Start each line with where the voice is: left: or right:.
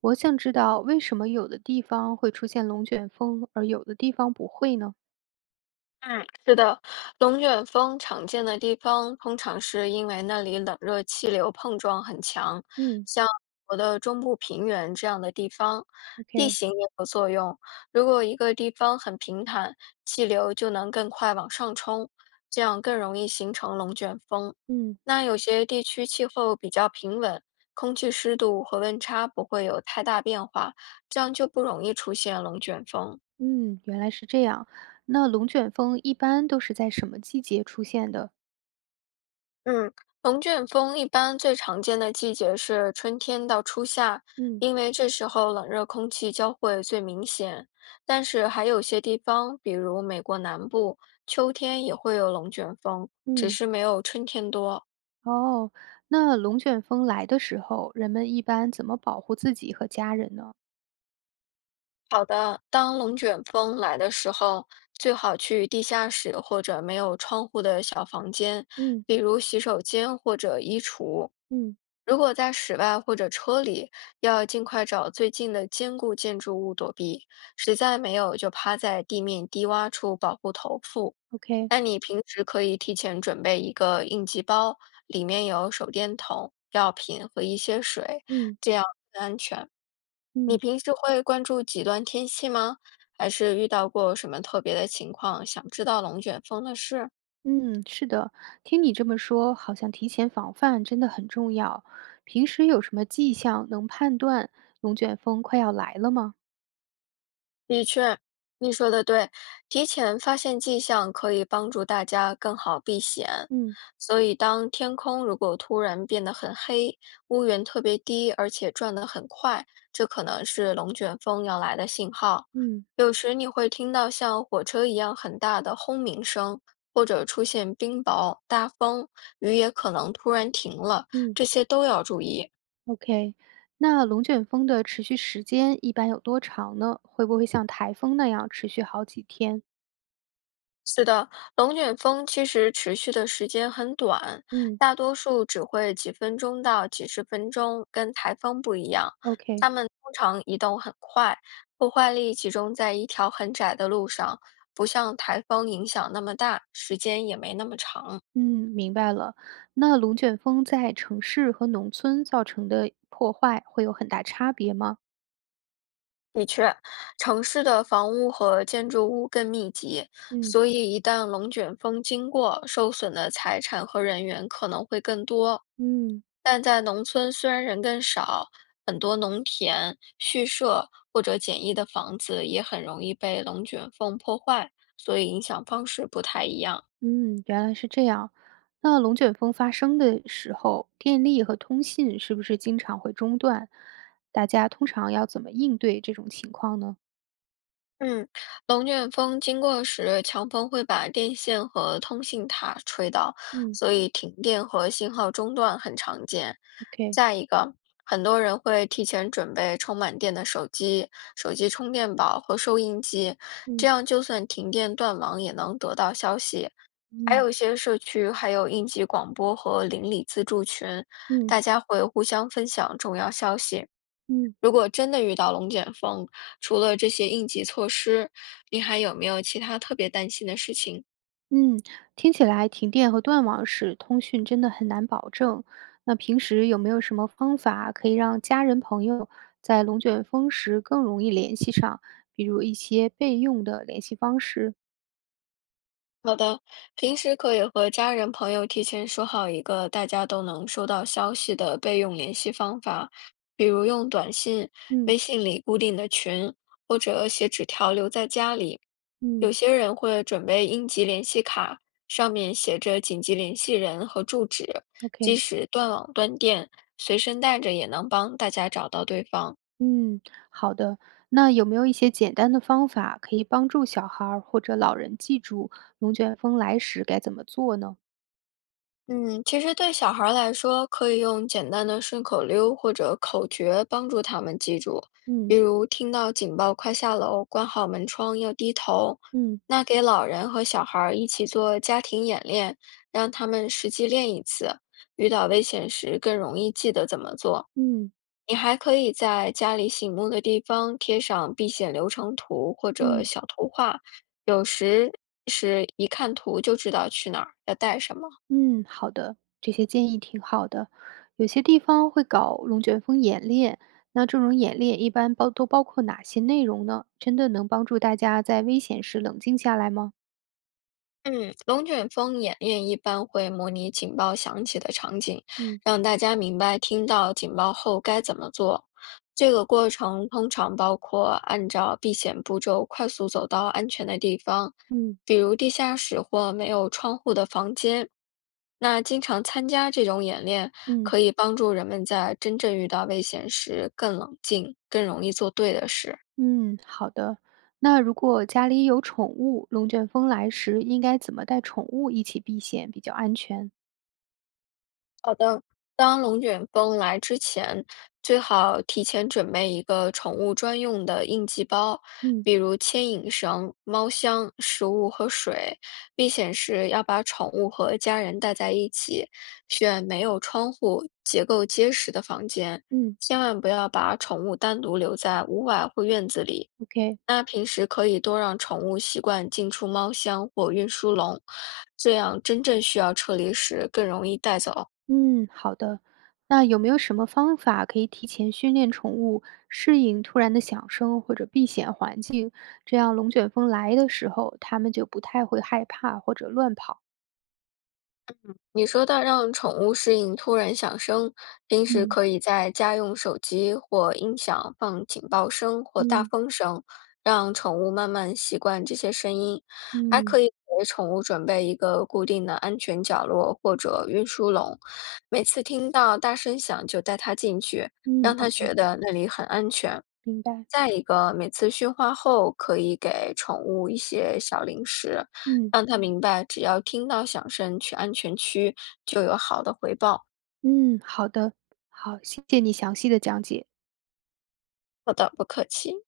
right: 我想知道为什么有的地方会出现龙卷风，而有的地方不会呢？
left: 嗯，是的，龙卷风常见的地方，通常是因为那里冷热气流碰撞很强，
right: 嗯
left: 像我的中部平原这样的地方，地
right: ，OK。
left: 形也有作用。如果一个地方很平坦，气流就能更快往上冲，这样更容易形成龙卷风。
right: 嗯
left: 那有些地区气候比较平稳，空气湿度和温差不会有太大变化，这样就不容易出现龙卷风。
right: 嗯，原来是这样。那龙卷风一般都是在什么季节出现的？
left: 嗯，龙卷风一般最常见的季节是春天到初夏，
right: 嗯
left: 因为这时候冷热空气交汇最明显。但是还有些地方，比如美国南部，秋天也会有龙卷风，只
right: 嗯。
left: 是没有春天多。
right: 哦，那龙卷风来的时候，人们一般怎么保护自己和家人呢？
left: 好的，当龙卷风来的时候，最好去地下室或者没有窗户的小房间，
right: 嗯
left: 比如洗手间或者衣橱。
right: 嗯
left: 如果在室外或者车里，要尽快找最近的坚固建筑物躲避，实在没有就趴在地面低洼处保护头部。
right: ，OK。
left: 那你平时可以提前准备一个应急包，里面有手电筒、药品和一些水。
right: 嗯。
left: 这样，你
right: 嗯。
left: 平时会关注极端天气吗？还是遇到过什么特别的情况，想知道龙卷风的事？
right: 嗯，是的，听你这么说，好像提前防范真的很重要。平时有什么迹象能判断龙卷风快要来了吗？
left: 的确，你说的对，提前发现迹象可以帮助大家更好避险。
right: 嗯
left: 所以，当天空如果突然变得很黑，乌云特别低，而且转得很快，这可能是龙卷风要来的信号。
right: 嗯
left: 有时你会听到像火车一样很大的轰鸣声，或者出现冰雹、大风，雨也可能突然停了，
right: 嗯，
left: 这些都要注意。
right: ，OK。那龙卷风的持续时间一般有多长呢？会不会像台风那样持续好几天？
left: 是的，龙卷风其实持续的时间很短，
right: 嗯
left: 大多数只会几分钟到几十分钟，跟台风不一样。它
right: ，OK。
left: 们通常移动很快，破坏力集中在一条很窄的路上，不像台风影响那么大，时间也没那么长。
right: 嗯，明白了。那龙卷风在城市和农村造成的破坏会有很大差别吗？
left: 的确，城市的房屋和建筑物更密集，
right: 嗯。
left: 所以一旦龙卷风经过，受损的财产和人员可能会更多。
right: 嗯，
left: 但在农村，虽然人更少，很多农田、畜舍或者简易的房子也很容易被龙卷风破坏，所以影响方式不太一样。
right: 嗯，原来是这样。那龙卷风发生的时候，电力和通信是不是经常会中断？大家通常要怎么应对这种情况呢？
left: 嗯，龙卷风经过时，强风会把电线和通信塔吹倒，
right: 嗯
left: 所以停电和信号中断很常见。
right: ？OK。
left: 再一个，很多人会提前准备充满电的手机、手机充电宝和收音机，这
right: 嗯
left: 样就算停电断网也能得到消息。还
right: 嗯
left: 有一些社区，还有应急广播和邻里自助群，
right: 嗯
left: 大家会互相分享重要消息。
right: 嗯
left: 如果真的遇到龙卷风，除了这些应急措施，你还有没有其他特别担心的事情？
right: 嗯，听起来停电和断网时通讯真的很难保证。那平时有没有什么方法可以让家人朋友在龙卷风时更容易联系上？比如一些备用的联系方式？
left: 好的，平时可以和家人朋友提前说好一个大家都能收到消息的备用联系方法，比如用短信、微
right: 嗯
left: 信里固定的群，或者写纸条留在家里。有
right: 嗯
left: 些人会准备应急联系卡，上面写着紧急联系人和住址，即
right: ，OK。
left: 使断网断电，随身带着也能帮大家找到对方。
right: 嗯，好的。那有没有一些简单的方法可以帮助小孩儿或者老人记住龙卷风来时该怎么做呢？
left: 嗯，其实对小孩儿来说，可以用简单的顺口溜或者口诀帮助他们记住，比
right: 嗯
left: 如听到警报快下楼，关好门窗要低头。
right: 嗯
left: 那给老人和小孩儿一起做家庭演练，让他们实际练一次，遇到危险时更容易记得怎么做。
right: 嗯
left: 你还可以在家里醒目的地方贴上避险流程图或者
right: 嗯
left: 小图画，有时是一看图就知道去哪儿，要带什么。
right: 嗯，好的，这些建议挺好的。有些地方会搞龙卷风演练，那这种演练一般包都包括哪些内容呢？真的能帮助大家在危险时冷静下来吗？
left: 嗯，龙卷风演练一般会模拟警报响起的场景，
right: 嗯
left: 让大家明白听到警报后该怎么做。这个过程通常包括按照避险步骤快速走到安全的地方，
right: 嗯
left: 比如地下室或没有窗户的房间。那经常参加这种演练，
right: 嗯。
left: 可以帮助人们在真正遇到危险时更冷静，更容易做对的事。
right: 嗯，好的。那如果家里有宠物，龙卷风来时应该怎么带宠物一起避险比较安全？
left: 当龙卷风来之前，最好提前准备一个宠物专用的应急包，
right: 嗯
left: 比如牵引绳、猫箱、食物和水。避险时要把宠物和家人带在一起，选没有窗户、结构结实的房间，
right: 嗯
left: 千万不要把宠物单独留在屋外或院子里。
right: ，OK。
left: 那平时可以多让宠物习惯进出猫箱或运输笼，这样真正需要撤离时更容易带走。
right: 嗯，好的。那有没有什么方法可以提前训练宠物适应突然的响声或者避险环境，这样龙卷风来的时候，它们就不太会害怕或者乱跑？
left: 你说到让宠物适应突然响声，平时
right: 嗯
left: 可以在家用手机或音响放警报声或大
right: 嗯
left: 风声，让宠物慢慢习惯这些声音。还可
right: 嗯
left: 以给宠物准备一个固定的安全角落或者运输笼，每次听到大声响就带它进去，让
right: 嗯
left: 它
right: ，OK，
left: 觉得那里很安全。
right: 明白。
left: 再一个，每次驯化后，可以给宠物一些小零食，
right: 嗯
left: 让它明白只要听到响声去安全区，就有好的回报。
right: 嗯，好的。好，谢谢你详细的讲解。
left: 好的，不客气。